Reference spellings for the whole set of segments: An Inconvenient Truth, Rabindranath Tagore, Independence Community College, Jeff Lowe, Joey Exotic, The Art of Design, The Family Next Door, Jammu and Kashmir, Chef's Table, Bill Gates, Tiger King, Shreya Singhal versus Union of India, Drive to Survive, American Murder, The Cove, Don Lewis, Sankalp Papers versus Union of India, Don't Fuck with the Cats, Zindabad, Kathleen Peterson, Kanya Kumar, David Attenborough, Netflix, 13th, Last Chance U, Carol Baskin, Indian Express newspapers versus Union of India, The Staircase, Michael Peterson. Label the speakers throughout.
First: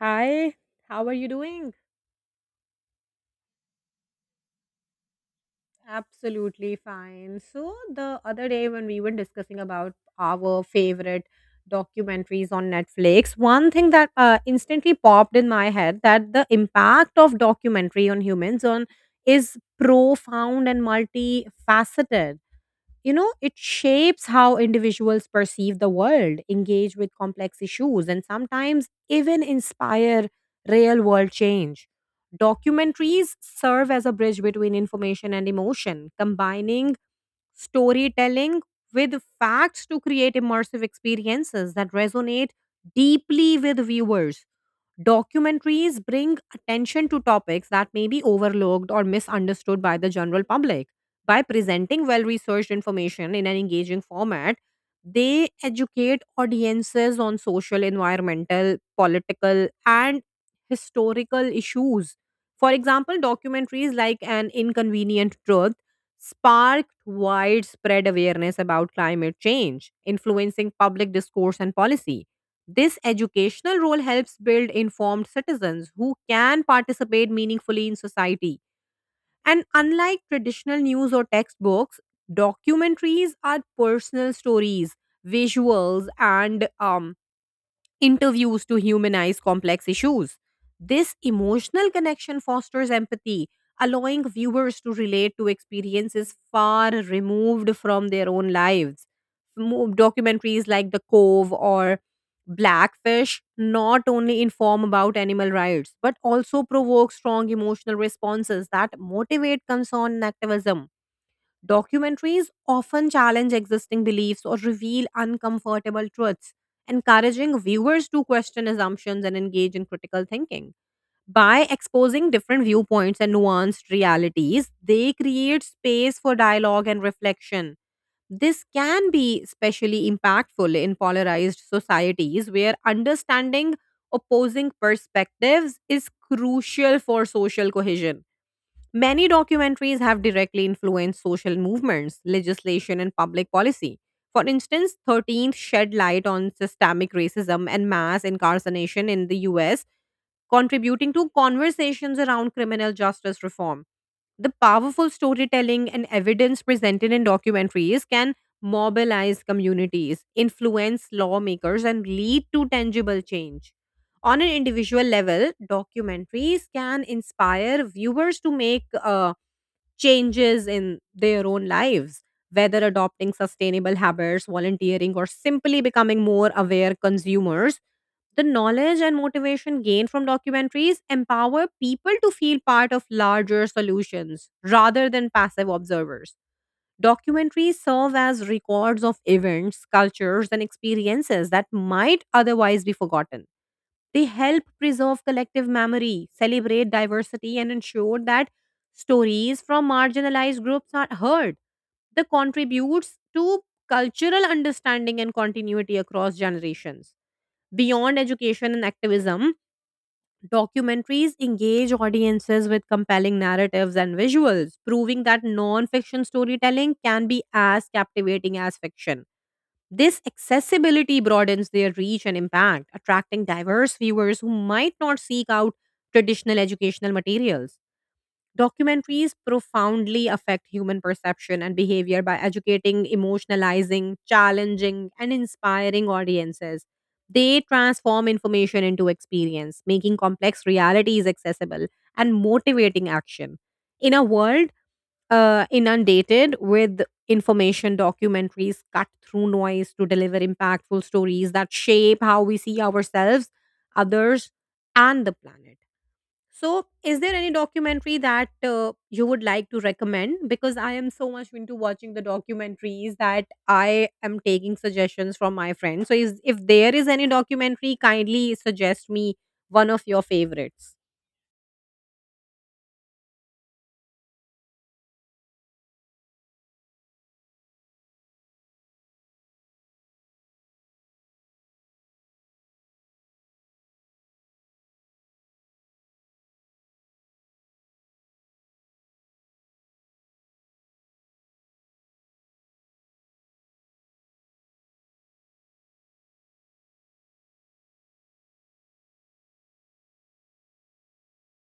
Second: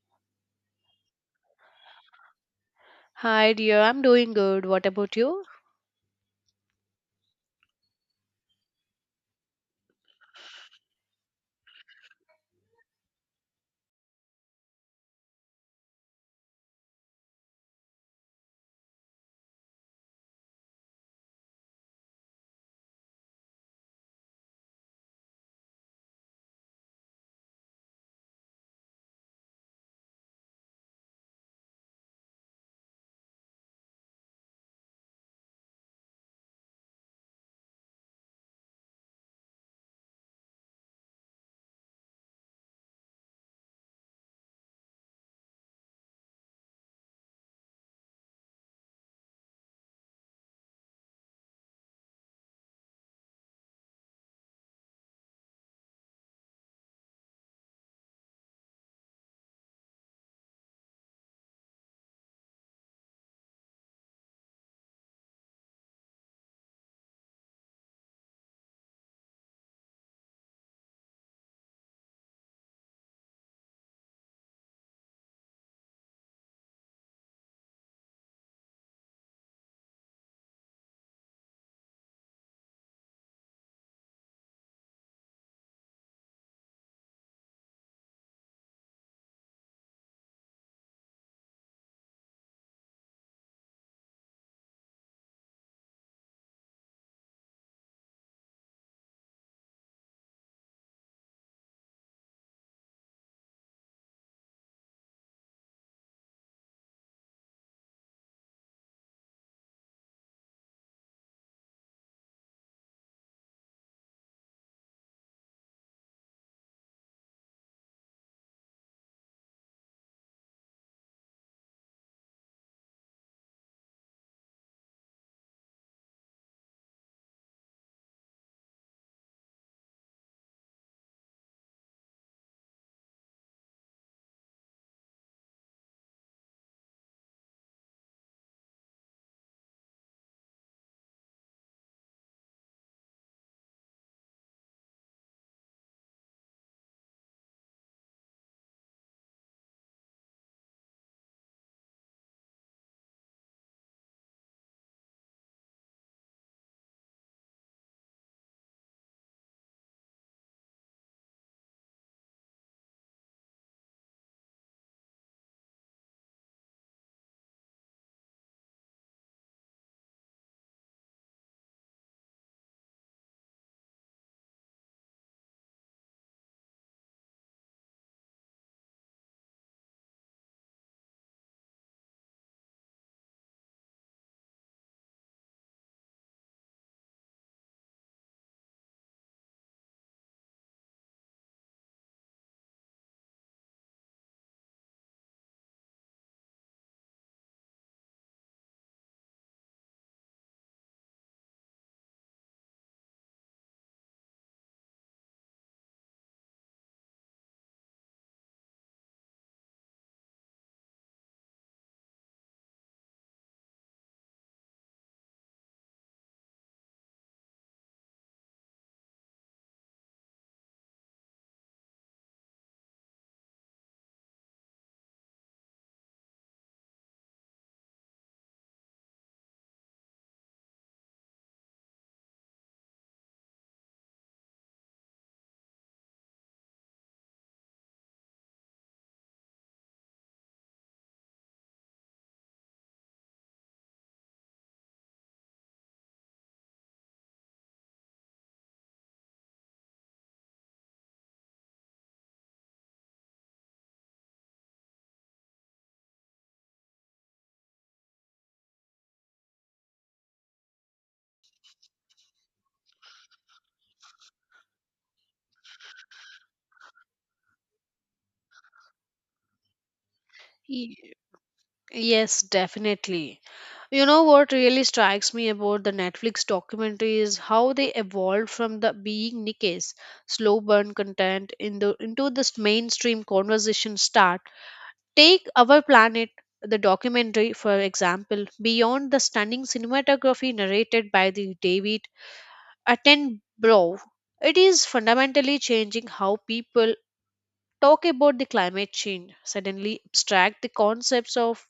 Speaker 1: Hi, how are you doing?
Speaker 2: Hi, dear. I'm doing good. What about you?
Speaker 1: Absolutely fine. So, the other day when we were discussing about our favorite documentaries on Netflix, one thing that instantly popped in my head that the impact of documentary on humans on is profound and multifaceted. You know, it shapes how individuals perceive the world, engage with complex issues, and sometimes even inspire real world change. Documentaries serve as a bridge between information and emotion, combining storytelling with facts to create immersive experiences that resonate deeply with viewers. Documentaries bring attention to topics that may be overlooked or misunderstood by the general public. By presenting well researched information in an engaging format, they educate audiences on social, environmental, political, and historical issues. For example, documentaries like An Inconvenient Truth sparked widespread awareness about climate change, influencing public discourse and policy. This educational role helps build informed citizens who can participate meaningfully in society. And unlike traditional news or textbooks, documentaries are personal stories, visuals, and interviews to humanize complex issues. This emotional connection fosters empathy, allowing viewers to relate to experiences far removed from their own lives. Documentaries like The Cove or Blackfish not only inform about animal rights but also provoke strong emotional responses that motivate concern and activism. Documentaries often challenge existing beliefs or reveal uncomfortable truths, encouraging viewers to question assumptions and engage in critical thinking. By exposing different viewpoints and nuanced realities, they create space for dialogue and reflection. This can be especially impactful in polarized societies where understanding opposing perspectives is crucial for social cohesion. Many documentaries have directly influenced social movements, legislation, and public policy. For instance, 13th shed light on systemic racism and mass incarceration in the US, contributing to conversations around criminal justice reform. The powerful storytelling and evidence presented in documentaries can mobilize communities, influence lawmakers, and lead to tangible change. On an individual level, documentaries can inspire viewers to make changes in their own lives, whether adopting sustainable habits, volunteering, or simply becoming more aware consumers. The knowledge and motivation gained from documentaries empower people to feel part of larger solutions rather than passive observers. Documentaries serve as records of events, cultures, and experiences that might otherwise be forgotten. They help preserve collective memory, celebrate diversity, and ensure that stories from marginalized groups are heard. They contributes to cultural understanding and continuity across generations. Beyond education and activism, documentaries engage audiences with compelling narratives and visuals, proving that non fiction storytelling can be as captivating as fiction. This accessibility broadens their reach and impact, attracting diverse viewers who might not seek out traditional educational materials. Documentaries profoundly affect human perception and behavior by educating, emotionalizing, challenging, and inspiring audiences. They transform information into experience, making complex realities accessible and motivating action. In a world inundated with information, documentaries cut through noise to deliver impactful stories that shape how we see ourselves, others, and the planet. So, is there any documentary that you would like to recommend? Because I am so much into watching the documentaries that I am taking suggestions from my friends. So, if there is any documentary, kindly suggest me one of your favorites.
Speaker 2: Y- Yes, definitely. You know what really strikes me about the Netflix documentary is how they evolved from the being niche, slow burn content into this mainstream conversation start. Take Our Planet, the documentary, for example, beyond the stunning cinematography narrated by the David Attenborough. It is fundamentally changing how people talk about the climate change suddenly abstract the concepts of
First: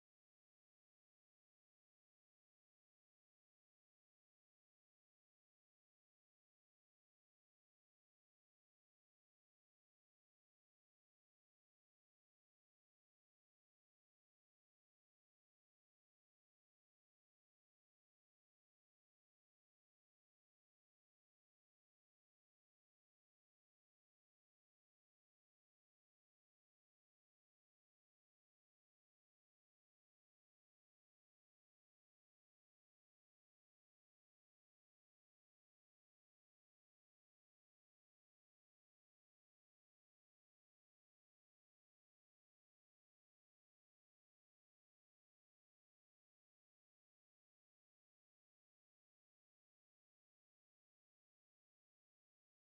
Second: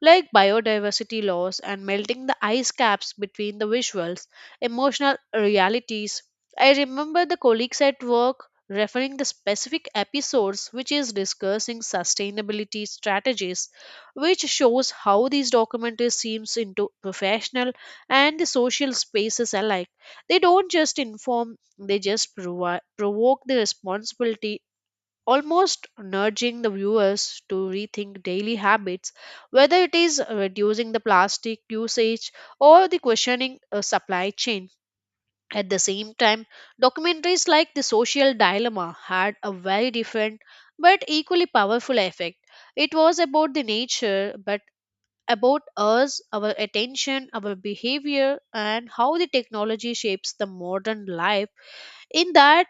Speaker 2: like biodiversity loss and melting the ice caps between the visuals emotional realities. I remember the colleagues at work referring the specific episodes which is discussing sustainability strategies, which shows how these documentaries seems into professional and the social spaces alike. They don't just inform, they just provoke the responsibility, almost nudging the viewers to rethink daily habits, whether it is reducing the plastic usage or the questioning a supply chain. At the same time, documentaries like The Social Dilemma had a very different but equally powerful effect. It was about the nature, but about us, our attention, our behavior, and how the technology shapes the modern life. In that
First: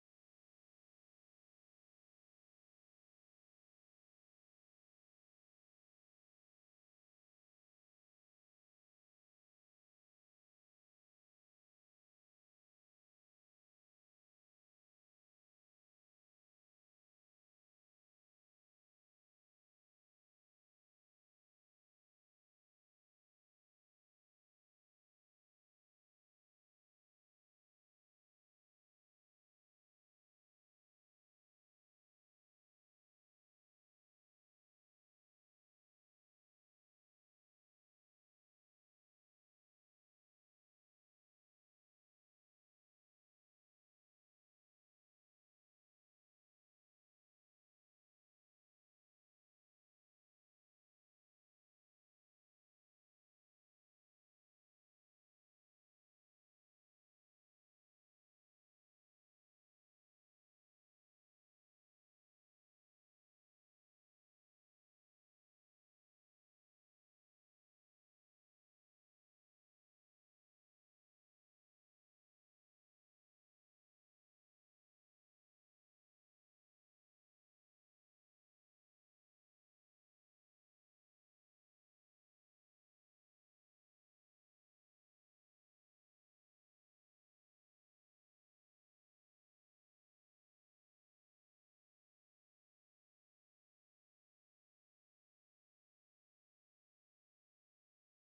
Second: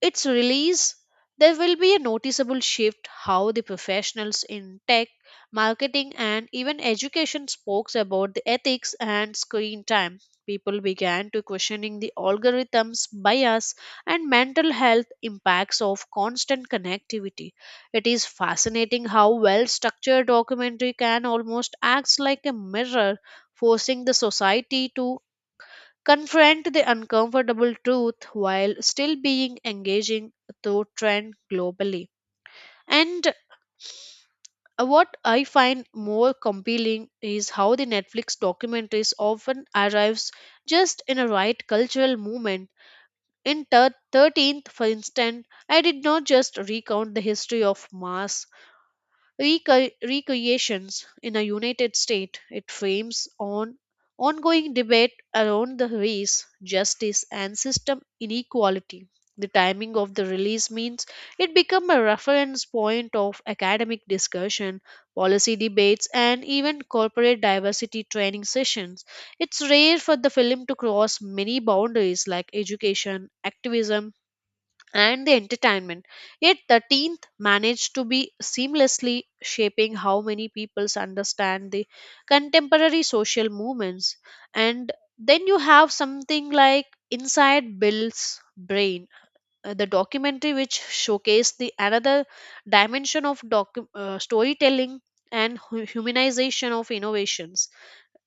Speaker 2: its release, there will be a noticeable shift how the professionals in tech, marketing, and even education spoke about the ethics and screen time. People began to questioning the algorithms, bias, and mental health impacts of constant connectivity. It is fascinating how well structured documentary can almost acts like a mirror, forcing the society to confront the uncomfortable truth while still being engaging to trend globally. And what I find more compelling is how the Netflix documentaries often arrives just in a right cultural moment. 13th, for instance, I did not just recount the history of mass. Recreations in a united state it frames on ongoing debate around the race justice and system inequality. The timing of the release means it become a reference point of academic discussion, policy debates, and even corporate diversity training sessions. It's rare for the film to cross many boundaries like education, activism, and the entertainment. Yet, the tenth managed to be seamlessly shaping how many peoples understand the contemporary social movements. And then you have something like Inside Bill's Brain, the documentary which showcased the another dimension of storytelling and humanization of innovations.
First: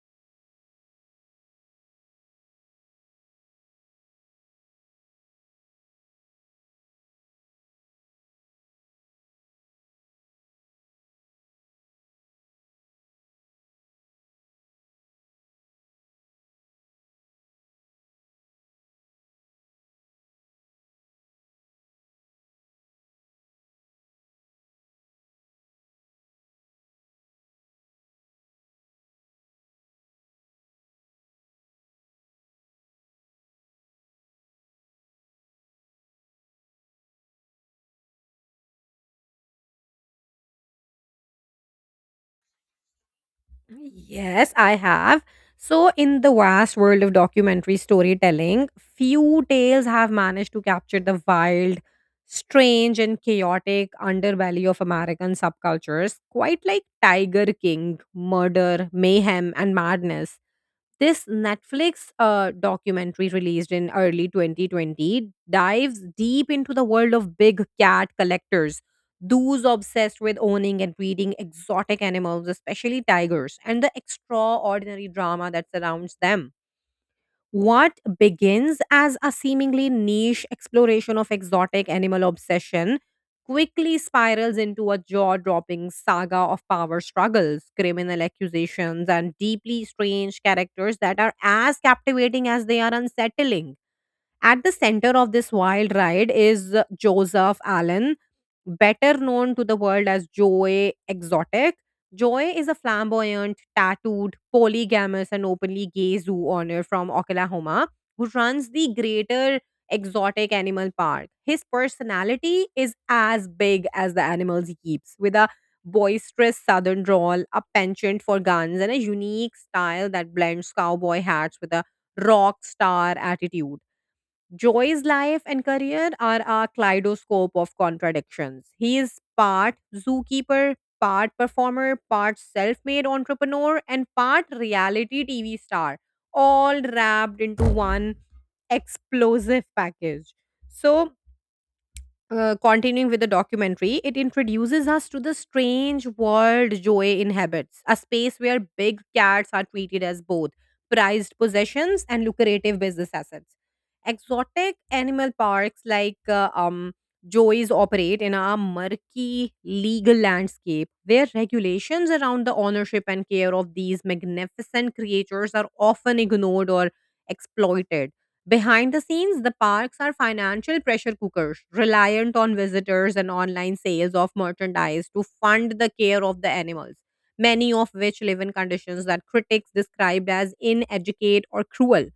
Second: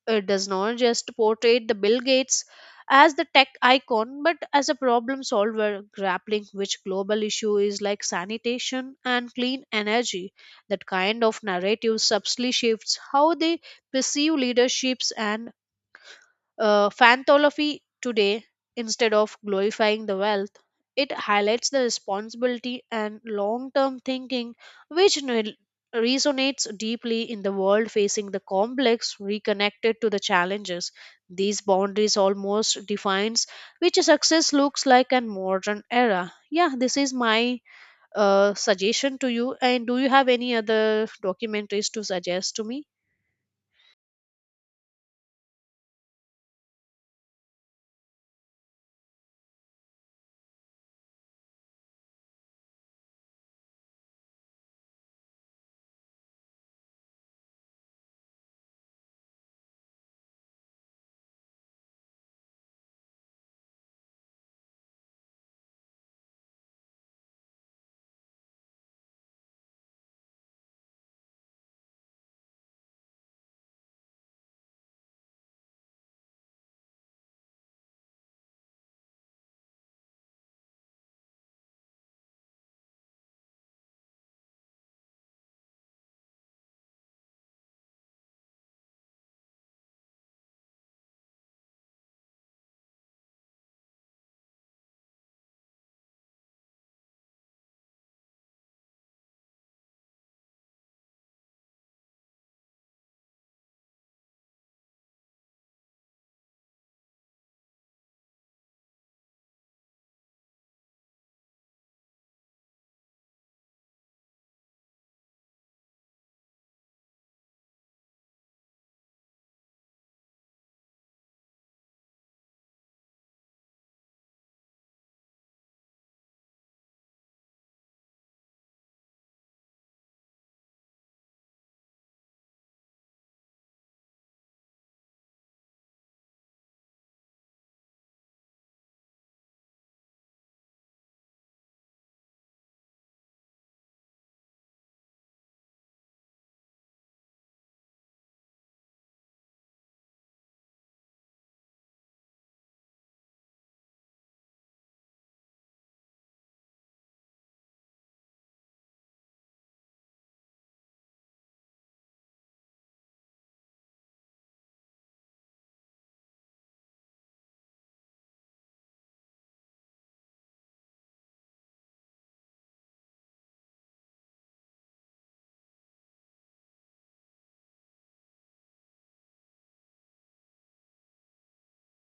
Speaker 2: It does not just portray the Bill Gates as the tech icon, but as a problem solver grappling which global issue is like sanitation and clean energy. That kind of narrative subtly shifts how they perceive leaderships and Fantology today, instead of glorifying the wealth, it highlights the responsibility and long term thinking which resonates deeply in the world facing the complex reconnected to the challenges. These boundaries almost defines which success looks like in modern era. Yeah, this is my suggestion to you. And do you have any other documentaries to suggest to me?
Speaker 1: Yes, I have. So, in the vast world of documentary storytelling, few tales have managed to capture the wild, strange, and chaotic underbelly of American subcultures, quite like Tiger King, murder, mayhem, and madness. This Netflix documentary released in early 2020 dives deep into the world of big cat collectors, those obsessed with owning and breeding exotic animals, especially tigers, and the extraordinary drama that surrounds them. What begins as a seemingly niche exploration of exotic animal obsession quickly spirals into a jaw dropping saga of power struggles, criminal accusations, and deeply strange characters that are as captivating as they are unsettling. At the center of this wild ride is Joseph Allen, better known to the world as Joey Exotic. Joey is a flamboyant, tattooed, polygamous, and openly gay zoo owner from Oklahoma who runs the greater exotic animal park. His personality is as big as the animals he keeps, with a boisterous southern drawl, a penchant for guns, and a unique style that blends cowboy hats with a rock star attitude. Joy's life and career are a kaleidoscope of contradictions. He is part zookeeper, part performer, part self made entrepreneur, and part reality TV star, all wrapped into one explosive package. So, continuing with the documentary, it introduces us to the strange world Joey inhabits, a space where big cats are treated as both prized possessions and lucrative business assets. Exotic animal parks like Joey's operate in a murky legal landscape where regulations around the ownership and care of these magnificent creatures are often ignored or exploited. Behind the scenes, the parks are financial pressure cookers, reliant on visitors and online sales of merchandise to fund the care of the animals, many of which live in conditions that critics described as inadequate or cruel.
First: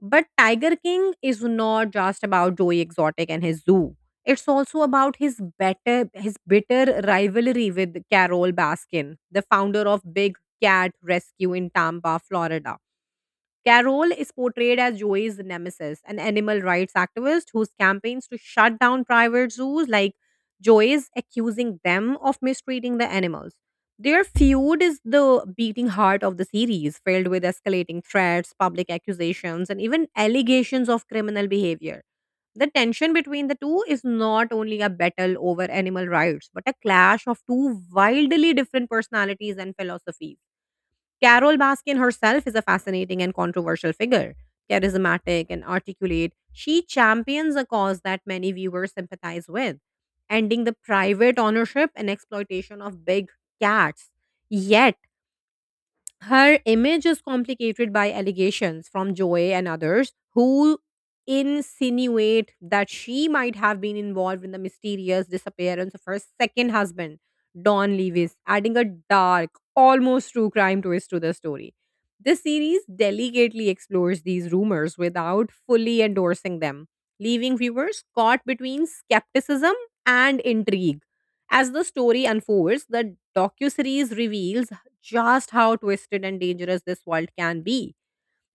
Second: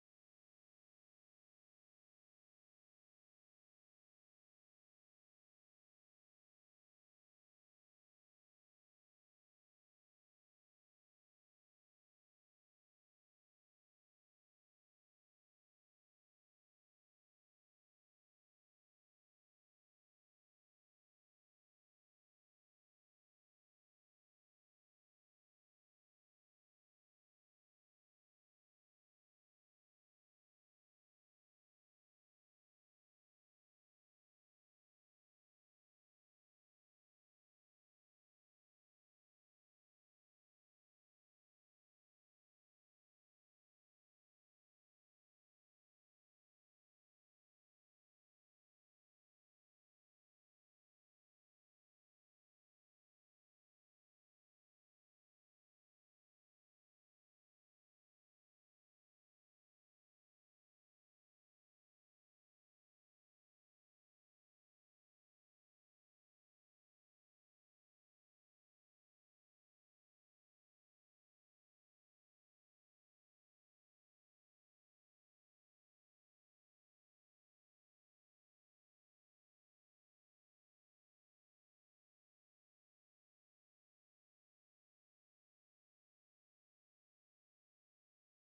Speaker 1: But Tiger King is not just about Joey Exotic and his zoo. It's also about his bitter rivalry with Carol Baskin, the founder of Big Cat Rescue in Tampa, Florida. Carroll is portrayed as Joey's nemesis, an animal rights activist whose campaigns to shut down private zoos, like Joey's, accusing them of mistreating the animals. Their feud is the beating heart of the series, filled with escalating threats, public accusations, and even allegations of criminal behavior. The tension between the two is not only a battle over animal rights, but a clash of two wildly different personalities and philosophies. Carol Baskin herself is a fascinating and controversial figure. Charismatic and articulate, she champions a cause that many viewers sympathize with, ending the private ownership and exploitation of big cats. Yet, her image is complicated by allegations from Joy and others who insinuate that she might have been involved in the mysterious disappearance of her second husband, Don Lewis, adding a dark, almost true crime twist to the story. This series delicately explores these rumors without fully endorsing them, leaving viewers caught between skepticism and intrigue. As the story unfolds, the docuseries reveals just how twisted and dangerous this world can be.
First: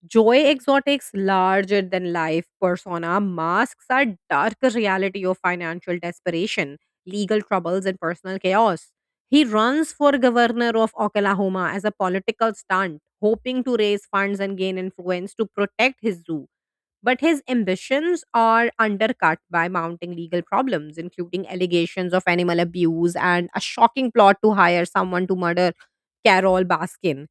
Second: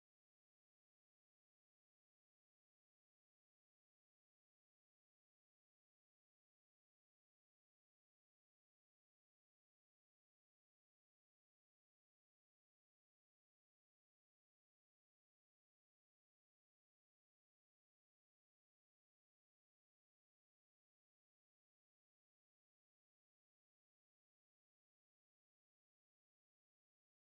Speaker 1: Joy Exotic's larger than life persona masks a dark reality of financial desperation, legal troubles, and personal chaos. He runs for governor of Oklahoma as a political stunt, hoping to raise funds and gain influence to protect his zoo. But his ambitions are undercut by mounting legal problems, including allegations of animal abuse and a shocking plot to hire someone to murder Carol Baskin.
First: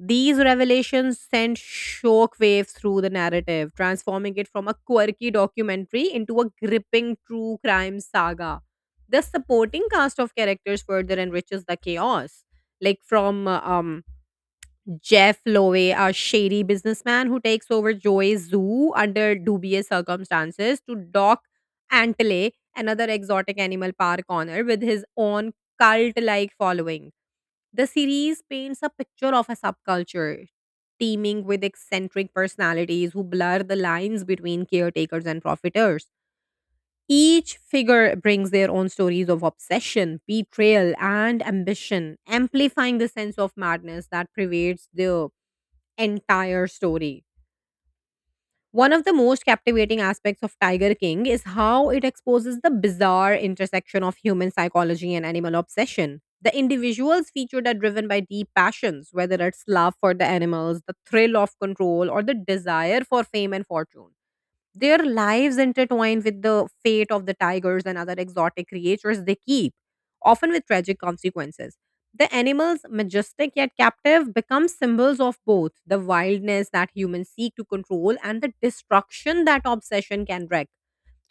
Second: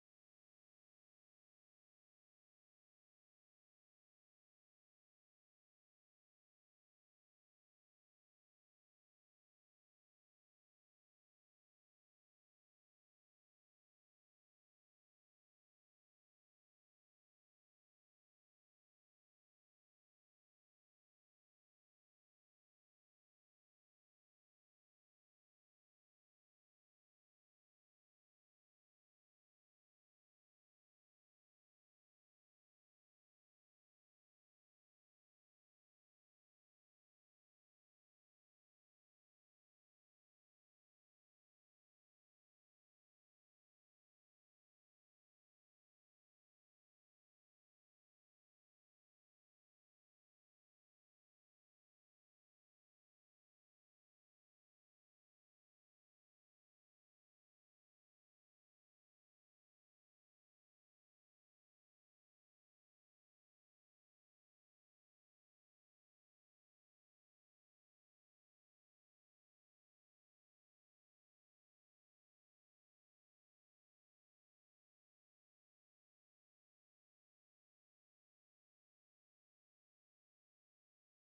Speaker 1: These revelations sent shock waves through the narrative, transforming it from a quirky documentary into a gripping true crime saga. The supporting cast of characters further enriches the chaos, like from Jeff Lowe, a shady businessman who takes over Joey's zoo under dubious circumstances, to dock Antley, another exotic animal park owner, with his own cult like following. The series paints a picture of a subculture teeming with eccentric personalities who blur the lines between caretakers and profiteers. Each figure brings their own stories of obsession, betrayal, and ambition, amplifying the sense of madness that pervades the entire story. One of the most captivating aspects of Tiger King is how it exposes the bizarre intersection of human psychology and animal obsession. The individuals featured are driven by deep passions, whether it's love for the animals, the thrill of control, or the desire for fame and fortune. Their lives intertwine with the fate of the tigers and other exotic creatures they keep, often with tragic consequences. The animals, majestic yet captive, become symbols of both the wildness that humans seek to control and the destruction that obsession can wreak.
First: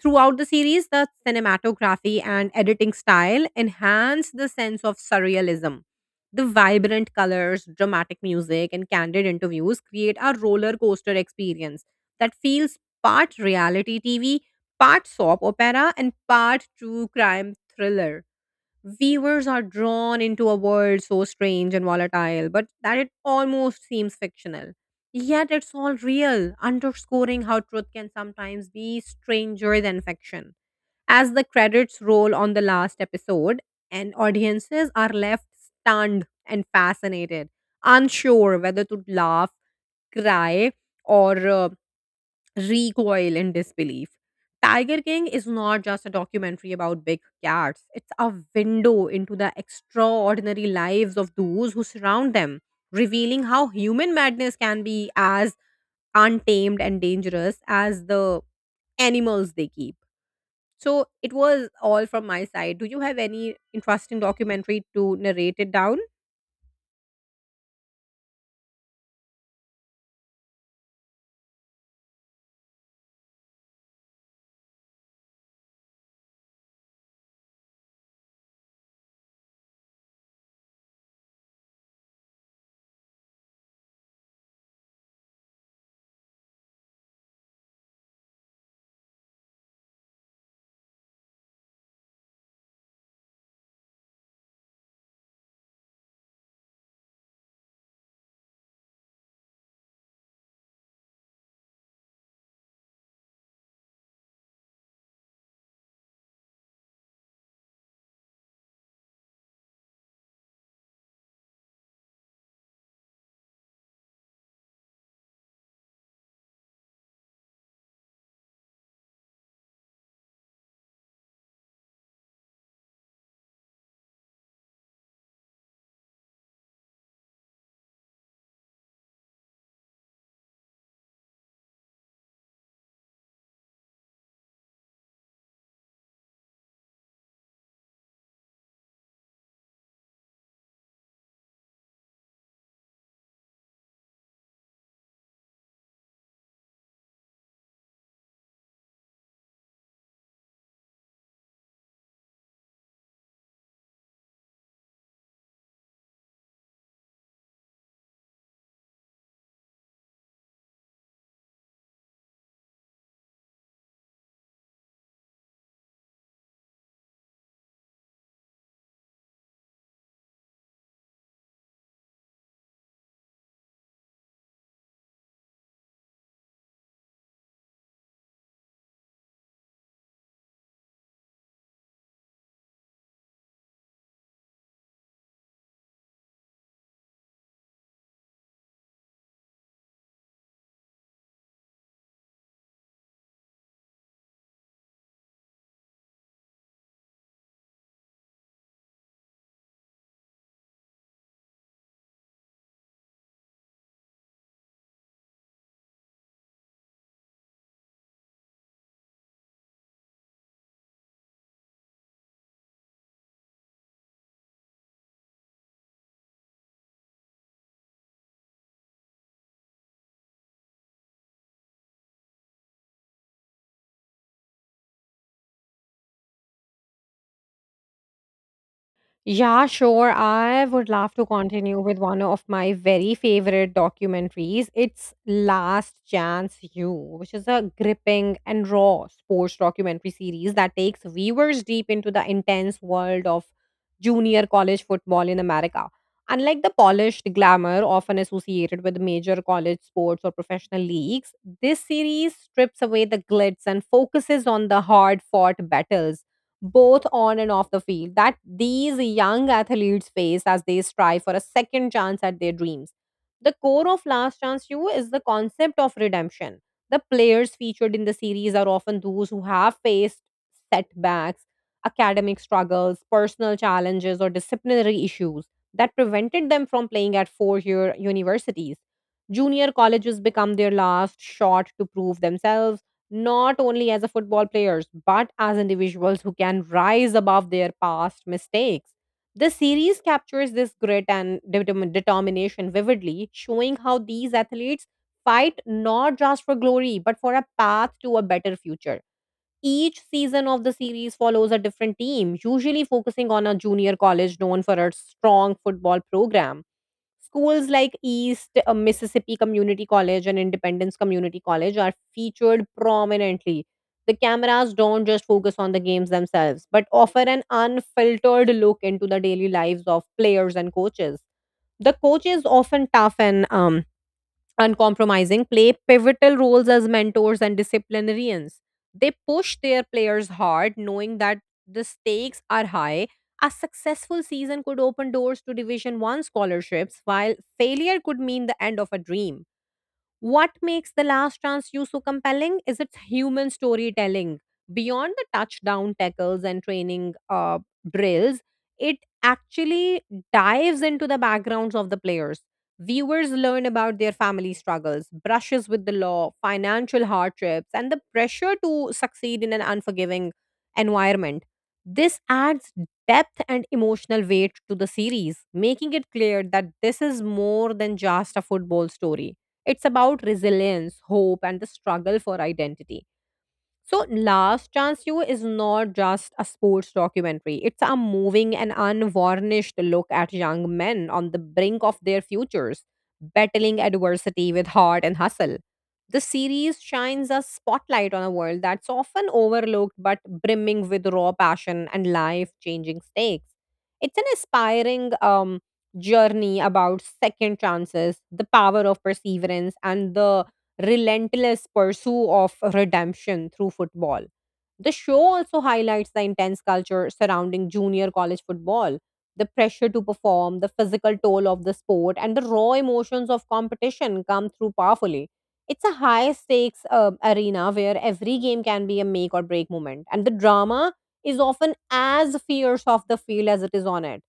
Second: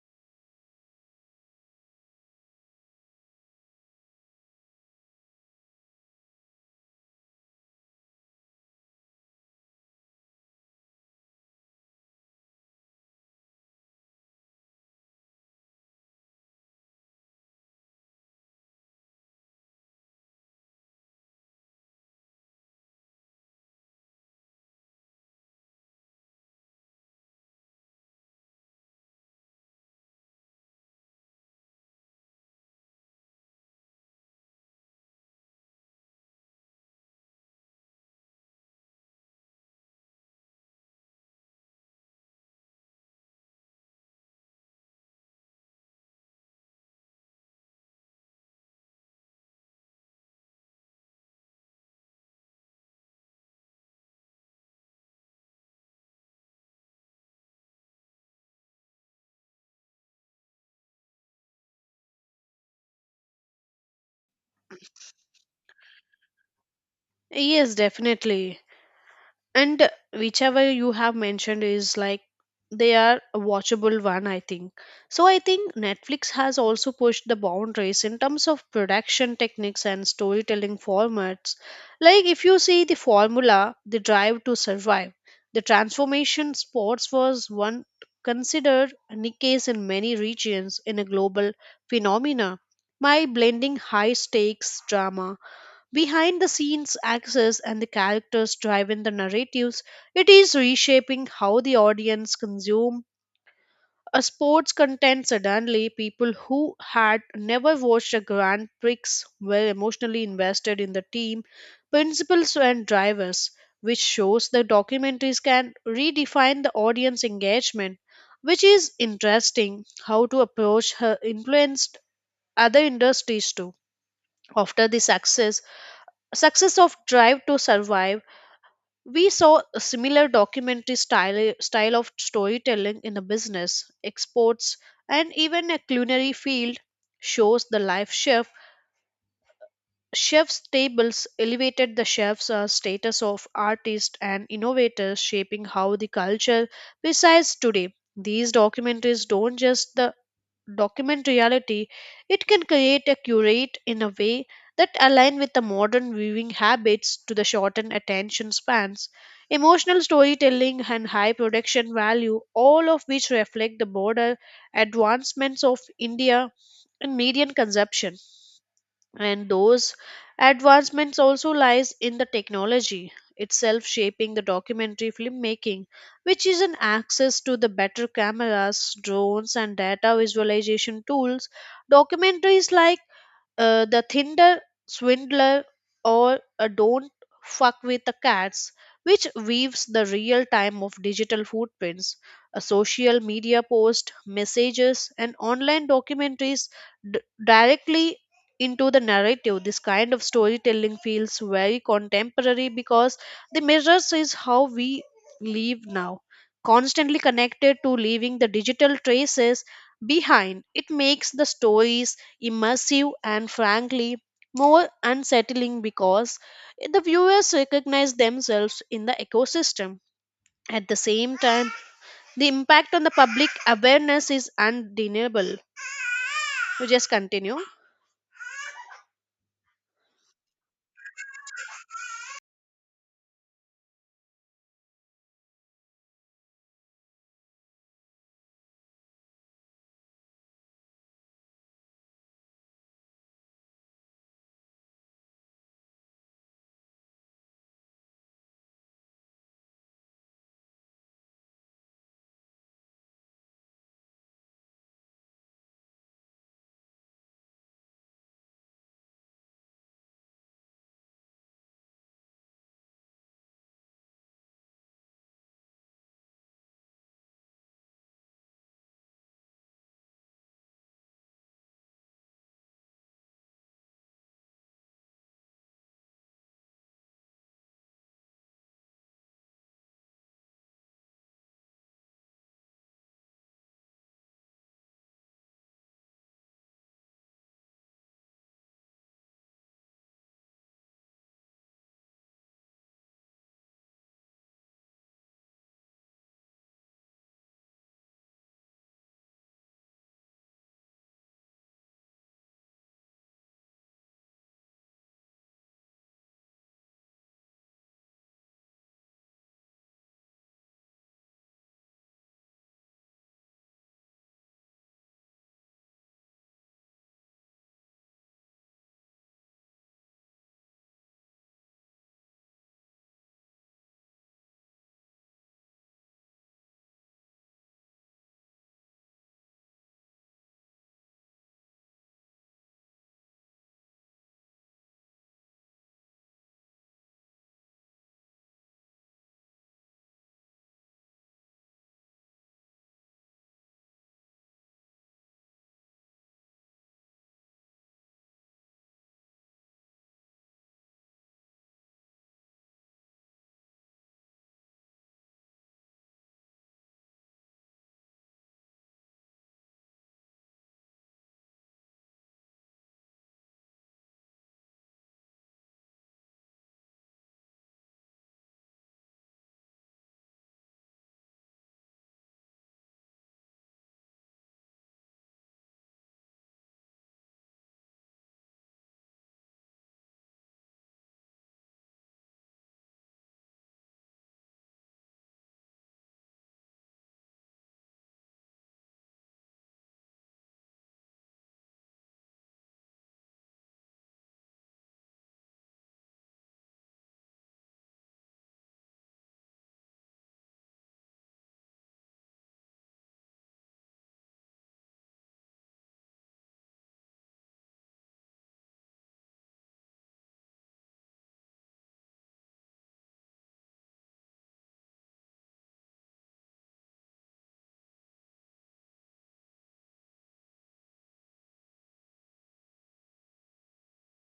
Speaker 1: Throughout the series, the cinematography and editing style enhance the sense of surrealism. The vibrant colors, dramatic music, and candid interviews create a roller coaster experience that feels part reality TV, part soap opera, and part true crime thriller. Viewers are drawn into a world so strange and volatile, but that it almost seems fictional. Yet it's all real, underscoring how truth can sometimes be stranger than fiction. As the credits roll on the last episode, and audiences are left stunned and fascinated, unsure whether to laugh, cry, or recoil in disbelief. Tiger King is not just a documentary about big cats, it's a window into the extraordinary lives of those who surround them, revealing how human madness can be as untamed and dangerous as the animals they keep. So it was all from my side. Do you have any interesting documentary to narrate it down?
Speaker 2: Yes, definitely. And whichever you have mentioned is like they are a watchable one, I think. So I think Netflix has also pushed the boundaries in terms of production techniques and storytelling formats. Like if you see the formula, the drive to survive, the transformation sports was one considered a case in many regions in a global phenomena. My blending high stakes drama, behind the scenes access and the characters driving the narratives, it is reshaping how the audience consume a sports content. Suddenly people who had never watched a grand prix were emotionally invested in the team principals and drivers, which shows the documentaries can redefine the audience engagement. Which is interesting how to approach her influenced other industries too. After the success of drive to survive, we saw a similar documentary style of storytelling in the business exports and even a culinary field. Shows the life chefs tables elevated the chef's status of artist and innovators shaping how the culture resides today. These documentaries don't just the document reality, it can create a curate in a way that align with the modern viewing habits to the shortened attention spans, emotional storytelling and high production value, all of which reflect the broader advancements of India in median consumption. And those advancements also lies in the technology itself shaping the documentary filmmaking, which is an access to the better cameras, drones, and data visualization tools. Documentaries like the Tinder swindler or a don't fuck with the cats, which weaves the real time of digital footprints. A social media post, messages, and online documentaries d- directly into the narrative. This kind of storytelling feels very contemporary because the mirrors is how we live now. Constantly connected to leaving the digital traces behind, it makes the stories immersive and frankly more unsettling because the viewers recognize themselves in the ecosystem. At the same time, the impact on the public awareness is undeniable. You just continue.
Speaker 1: Yeah, sure. I would love to continue with one of my very favorite documentaries. It's Last Chance U, which is a gripping and raw sports documentary series that takes viewers deep into the intense world of junior college football in America. Unlike the polished glamour often associated with major college sports or professional leagues, this series strips away the glitz and focuses on the hard fought battles both on and off the field that these young athletes face as they strive for a second chance at their dreams. The core of Last Chance U is the concept of redemption. The players featured in the series are often those who have faced setbacks, academic struggles, personal challenges, or disciplinary issues that prevented them from playing at 4 year universities. Junior colleges become their last shot to prove themselves not only as a football players but as individuals who can rise above their past mistakes. The series captures this grit and determination vividly, showing how these athletes fight not just for glory but for a path to a better future. Each season of the series follows a different team, usually focusing on a junior college known for its strong football program. Schools like East Mississippi Community College and Independence Community College are featured prominently. The cameras don't just focus on the games themselves, but offer an unfiltered look into the daily lives of players and coaches. The coaches, often tough and uncompromising, play pivotal roles as mentors and disciplinarians. They push their players hard, knowing that the stakes are high. A successful season could open doors to Division 1 scholarships, while failure could mean the end of a dream. What makes The Last Chance you so compelling is its human storytelling. Beyond the touchdown tackles and training drills, it actually dives into the backgrounds of the players. Viewers learn about their family struggles, brushes with the law, financial hardships, and the pressure to succeed in an unforgiving environment. This adds depth and emotional weight to the series, making it clear that this is more than just a football story. It's about resilience, hope, and the struggle for identity. So, Last Chance You is not just a sports documentary. It's a moving and unvarnished look at young men on the brink of their futures, battling adversity with heart and hustle. The series shines a spotlight on a world that's often overlooked but brimming with raw passion and life changing stakes. It's an inspiring journey about second chances, the power of perseverance, and the relentless pursuit of redemption through football. The show also highlights the intense culture surrounding junior college football. The pressure to perform, the physical toll of the sport, and the raw emotions of competition come through powerfully. It's a high stakes arena where every game can be a make or break moment, and the drama is often as fierce off the field as it is on it.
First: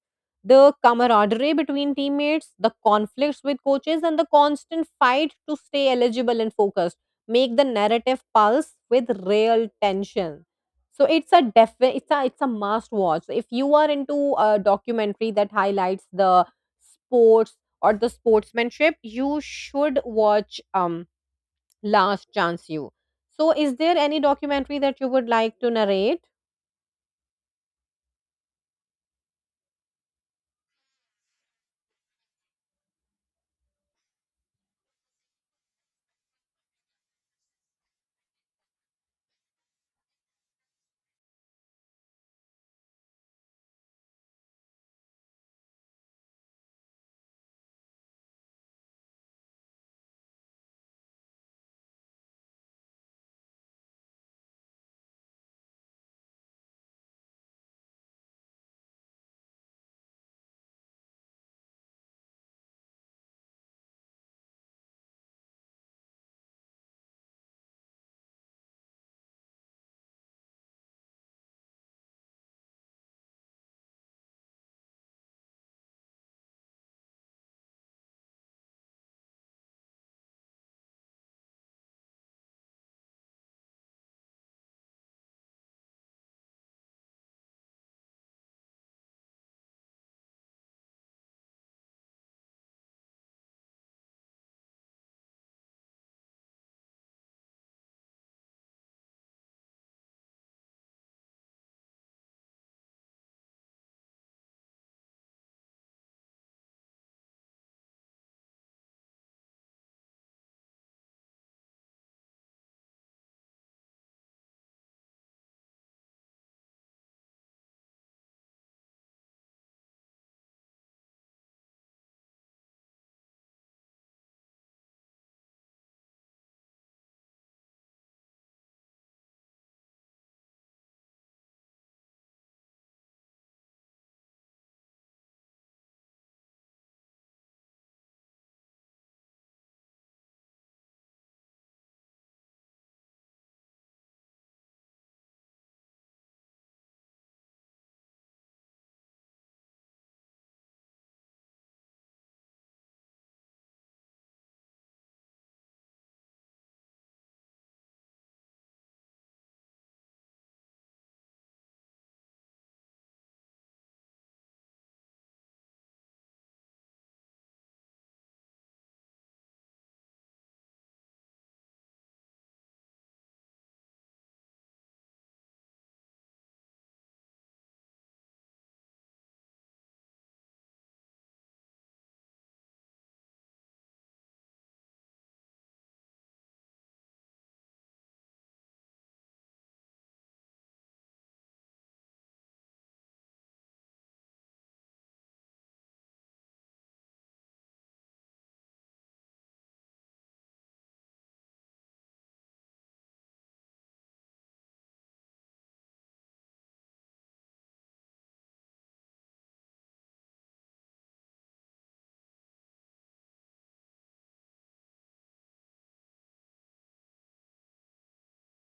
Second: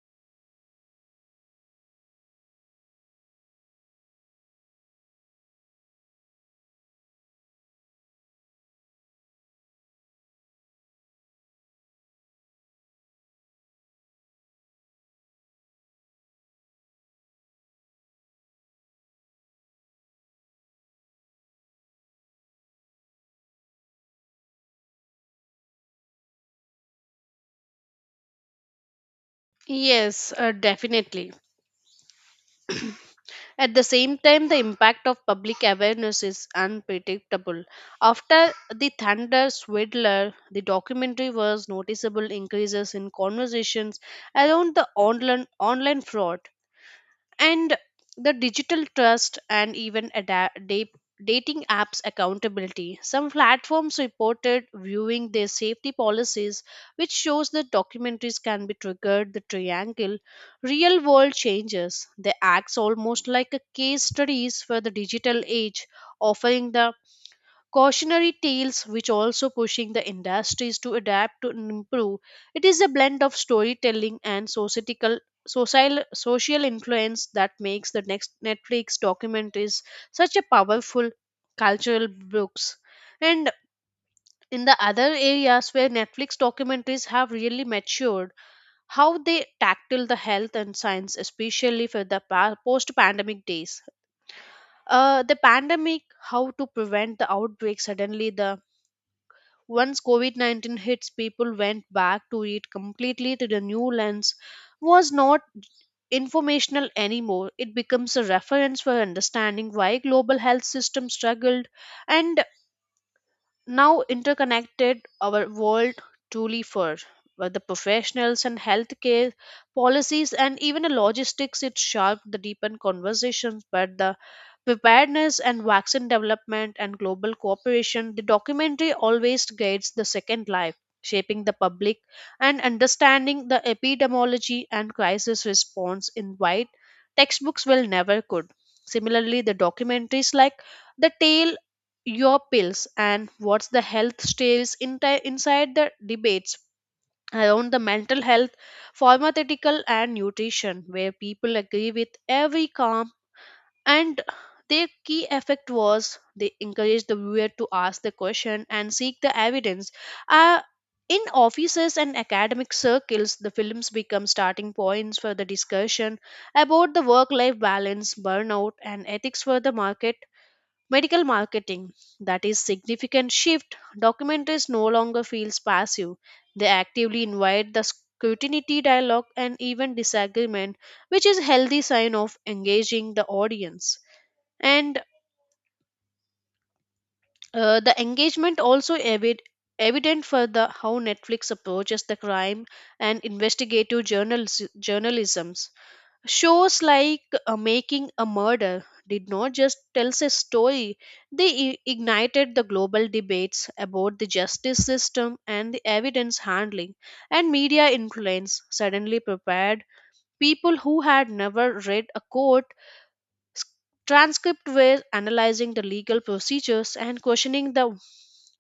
Speaker 1: The camaraderie between teammates, the conflicts with coaches, and the constant fight to stay eligible and focused make the narrative pulse with real tension. So it's a def- it's a must watch. So if you are into a documentary that highlights the sports or the sportsmanship, you should watch Last Chance You. So is there any documentary that you would like to narrate?
Speaker 2: Yes, definitely. At the same time, the impact of public awareness is unpredictable. After the Thunder Swindler, the documentary was noticeable increases in conversations around the online fraud and the digital trust and even dating apps accountability. Some platforms reported viewing their safety policies, which shows that documentaries can be triggered the triangle real world changes. They acts almost like a case studies for the digital age, offering the cautionary tales which also pushing the industries to adapt to and improve. It is a blend of storytelling and societal social influence that makes the next netflix documentaries such a powerful cultural books. And in the other areas where netflix documentaries have really matured, how they tackle the health and science, especially for the post pandemic days. The pandemic, how to prevent the outbreak. Suddenly the once COVID 19 hits, people went back to it completely through the new lens. Was not informational anymore. It becomes a reference for understanding why global health system struggled and now interconnected our world truly. For the professionals and healthcare policies and even the logistics, it sharpened the deepened conversations but the preparedness and vaccine development and global cooperation. The documentary always guides the second life, shaping the public and understanding the epidemiology and crisis response in white textbooks will never could. Similarly, the documentaries like the tale your pills and what's the health stays inside the debates around the mental health, pharmaceutical, and nutrition, where people agree with every calm. And their key effect was they encourage the viewer to ask the question and seek the evidence. Uh, in offices and academic circles, the films become starting points for the discussion about the work life balance, burnout, and ethics for the market medical marketing. That is significant shift. Documentaries no longer feels passive, they actively invite the scrutiny, dialogue, and even disagreement, which is healthy sign of engaging the audience. And the engagement also evident for the how netflix approaches the crime and investigative journalism. Shows like Making a Murder did not just tell a story, they ignited the global debates about the justice system and the evidence handling, and media influence. Suddenly prepared people who had never read a court S- transcripts were analyzing the legal procedures and questioning the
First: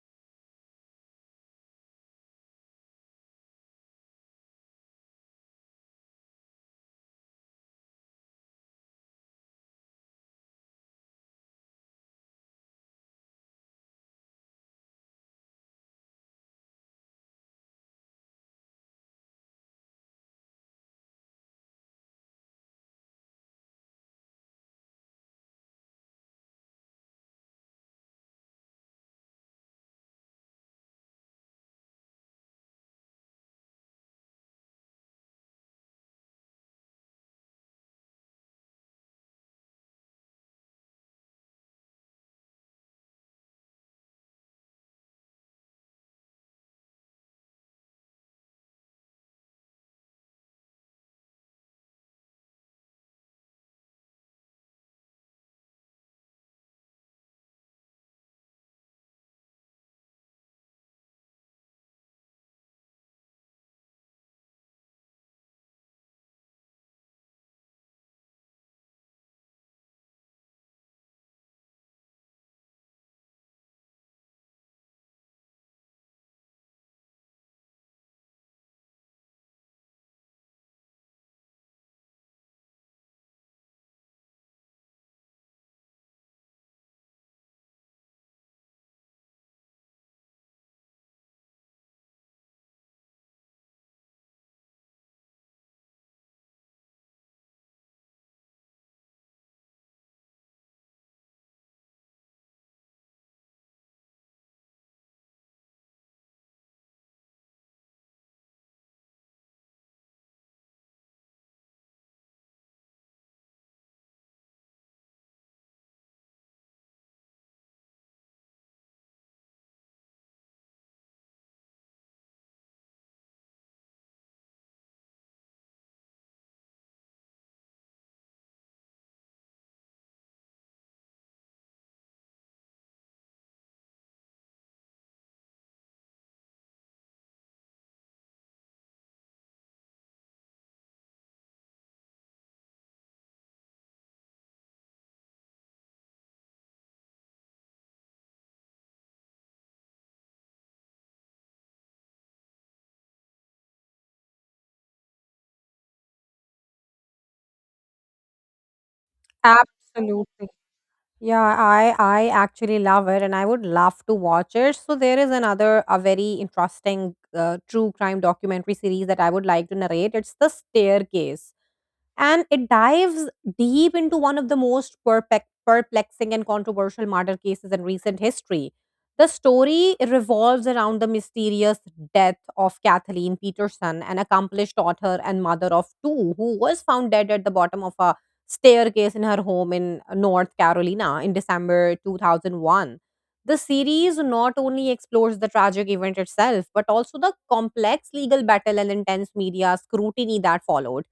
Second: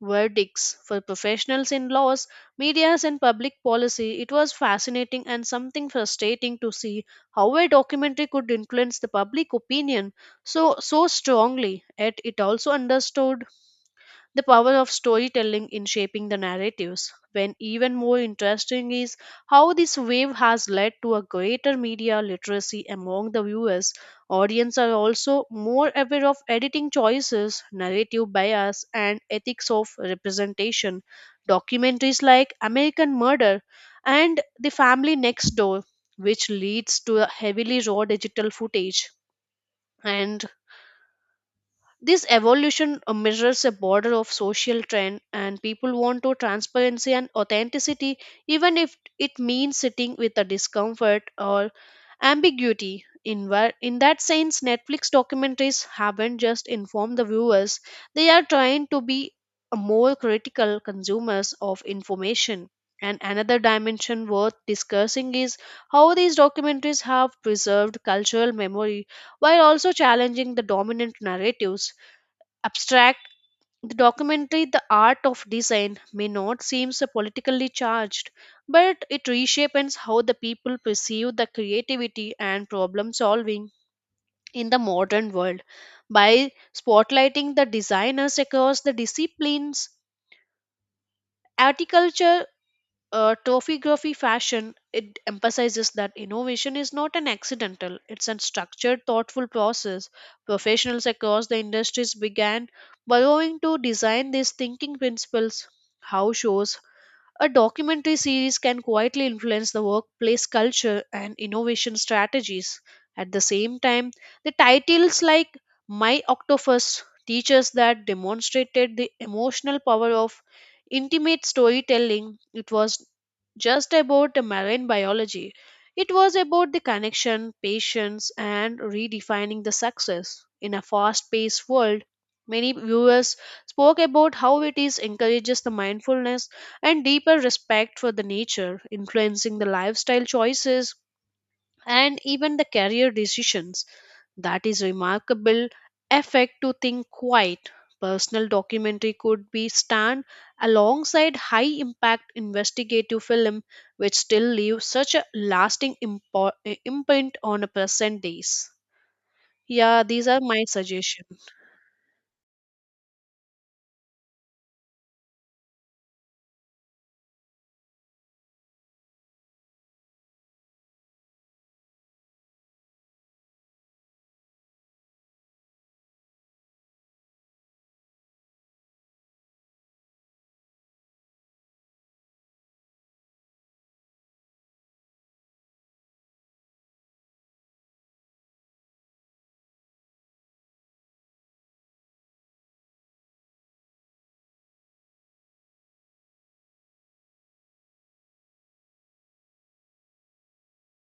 Speaker 2: verdicts. For professionals in laws, medias, and public policy, it was fascinating and something frustrating to see how a documentary could influence the public opinion so strongly. Yet it also understood the power of storytelling in shaping the narratives. When even more interesting is how this wave has led to a greater media literacy among the viewers. Audience are also more aware of editing choices, narrative bias, and ethics of representation. Documentaries like American Murder and The Family Next Door, which leads to a heavily raw digital footage, and this evolution measures a border of social trend, and people want to transparency and authenticity, even if it means sitting with a discomfort or ambiguity. In, where, in that sense, Netflix documentaries haven't just informed the viewers, they are trying to be a more critical consumers of information. And another dimension worth discussing is how these documentaries have preserved cultural memory while also challenging the dominant narratives abstract, the documentary The Art of Design may not seem so politically charged, but it reshapes how the people perceive the creativity and problem solving in the modern world. By spotlighting the designers across the disciplines, articulture topography, fashion, it emphasizes that innovation is not an accidental, it's a structured thoughtful process. Professionals across the industries began borrowing to design these thinking principles. How shows a documentary series can quietly influence the workplace culture and innovation strategies. At the same time, the titles like My Octopus teaches that demonstrated the emotional power of intimate storytelling. It was just about the marine biology. It was about the connection, patience, and redefining the success. In a fast paced world, many viewers spoke about how it is encourages the mindfulness and deeper respect for the nature, influencing the lifestyle choices and even the career decisions. That is remarkable effect to think quite. Personal documentary could be stand alongside high impact investigative film, which still leaves such a lasting imprint on a present days. Yeah, these are
Speaker 1: Absolutely.
Speaker 2: my
Speaker 1: Yeah,
Speaker 2: suggestions.
Speaker 1: I actually love it, and I would love to watch it. So there is another a very interesting true crime documentary series that I would like to narrate. It's The Staircase, and it dives deep into one of the most perplexing and controversial murder cases in recent history. The story revolves around the mysterious death of Kathleen Peterson, an accomplished author and mother of two, who was found dead at the bottom of a staircase in her home in North Carolina in December 2001. The series not only explores the tragic event itself, but also the complex legal battle and intense media scrutiny that followed.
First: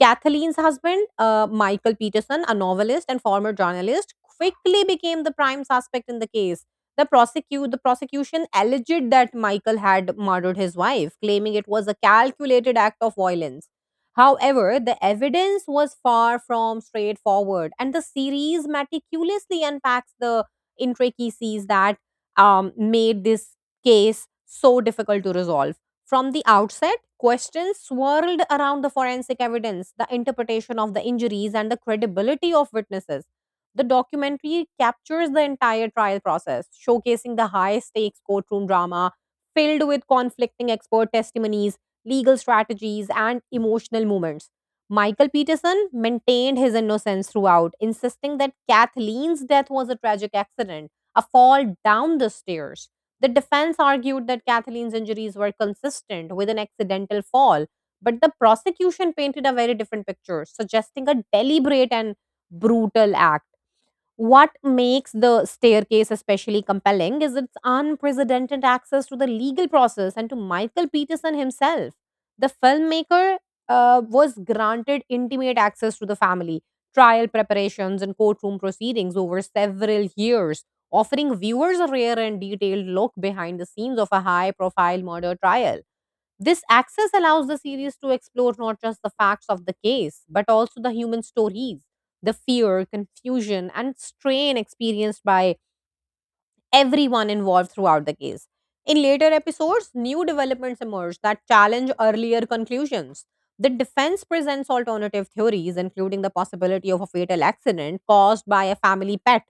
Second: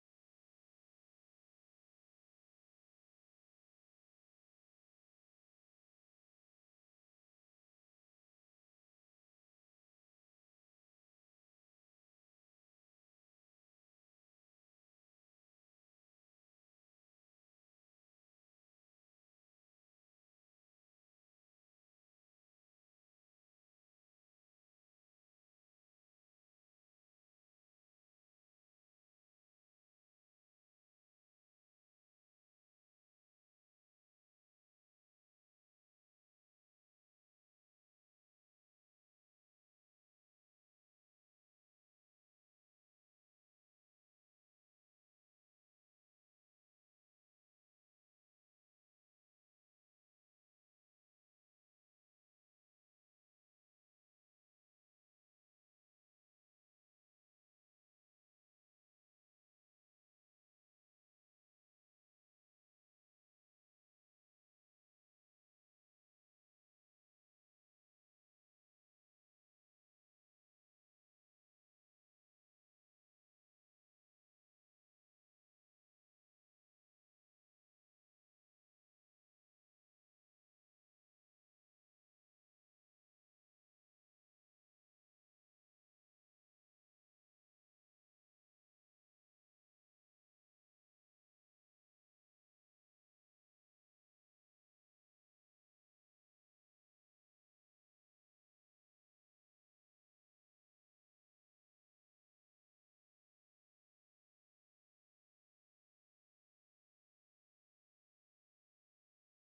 Speaker 1: Kathleen's husband, Michael Peterson, a novelist and former journalist, quickly became the prime suspect in the case. The prosecution alleged that Michael had murdered his wife, claiming it was a calculated act of violence. However, the evidence was far from straightforward, and the series meticulously unpacks the intricacies that made this case so difficult to resolve. From the outset, questions swirled around the forensic evidence, the interpretation of the injuries, and the credibility of witnesses. The documentary captures the entire trial process, showcasing the high stakes courtroom drama filled with conflicting expert testimonies, legal strategies, and emotional moments. Michael Peterson maintained his innocence throughout, insisting that Kathleen's death was a tragic accident, a fall down the stairs. The defense argued that Kathleen's injuries were consistent with an accidental fall, but the prosecution painted a very different picture, suggesting a deliberate and brutal act. What makes the staircase especially compelling is its unprecedented access to the legal process and to Michael Peterson himself. The filmmaker was granted intimate access to the family, trial preparations, and courtroom proceedings over several years, offering viewers a rare and detailed look behind the scenes of a high profile murder trial. This access allows the series to explore not just the facts of the case, but also the human stories, the fear, confusion, and strain experienced by everyone involved throughout the case. In later episodes, new developments emerge that challenge earlier conclusions. The defense presents alternative theories, including the possibility of a fatal accident caused by a family pet.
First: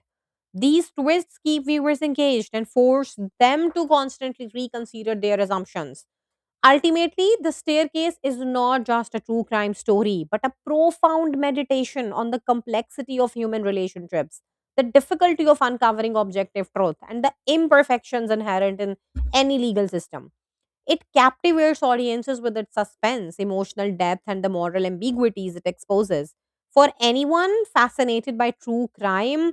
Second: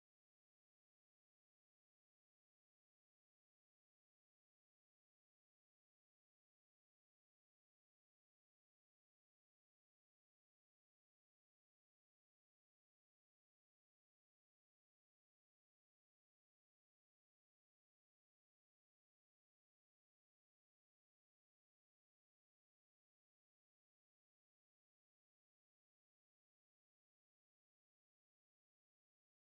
Speaker 1: These twists keep viewers engaged and force them to constantly reconsider their assumptions. Ultimately, The Staircase is not just a true crime story, but a profound meditation on the complexity of human relationships, the difficulty of uncovering objective truth, and the imperfections inherent in any legal system. It captivates audiences with its suspense, emotional depth, and the moral ambiguities it exposes. For anyone fascinated by true crime,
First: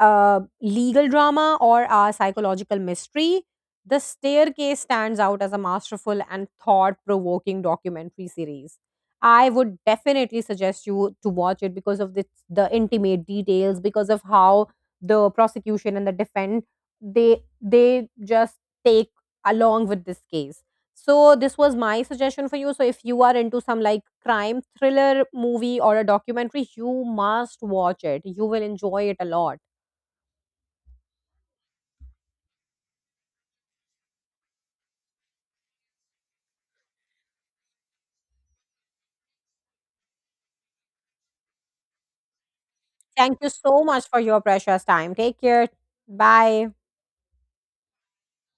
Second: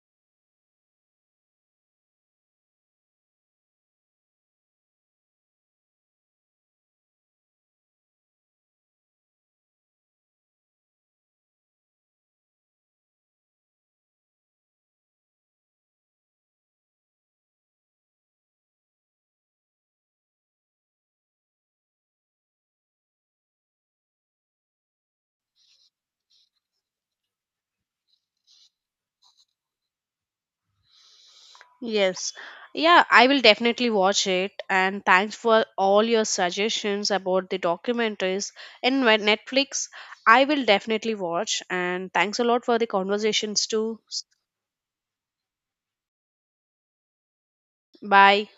Speaker 1: legal drama, or a psychological mystery, The Staircase stands out as a masterful and thought provoking documentary series. I would definitely suggest you to watch it because of the intimate details, because of how the prosecution and the defense they just take along with this case. So this was my suggestion for you. So if you are into some like crime thriller movie or a documentary, you must watch it. You will enjoy it a lot.
Speaker 2: Yes. Yeah, I will definitely watch it. And thanks for all your suggestions about the documentaries in my Netflix. I will definitely watch. And thanks a lot for the
Speaker 1: Thank you
Speaker 2: conversations
Speaker 1: so
Speaker 2: too.
Speaker 1: much for your precious time. Take care. Bye.
Speaker 2: Bye.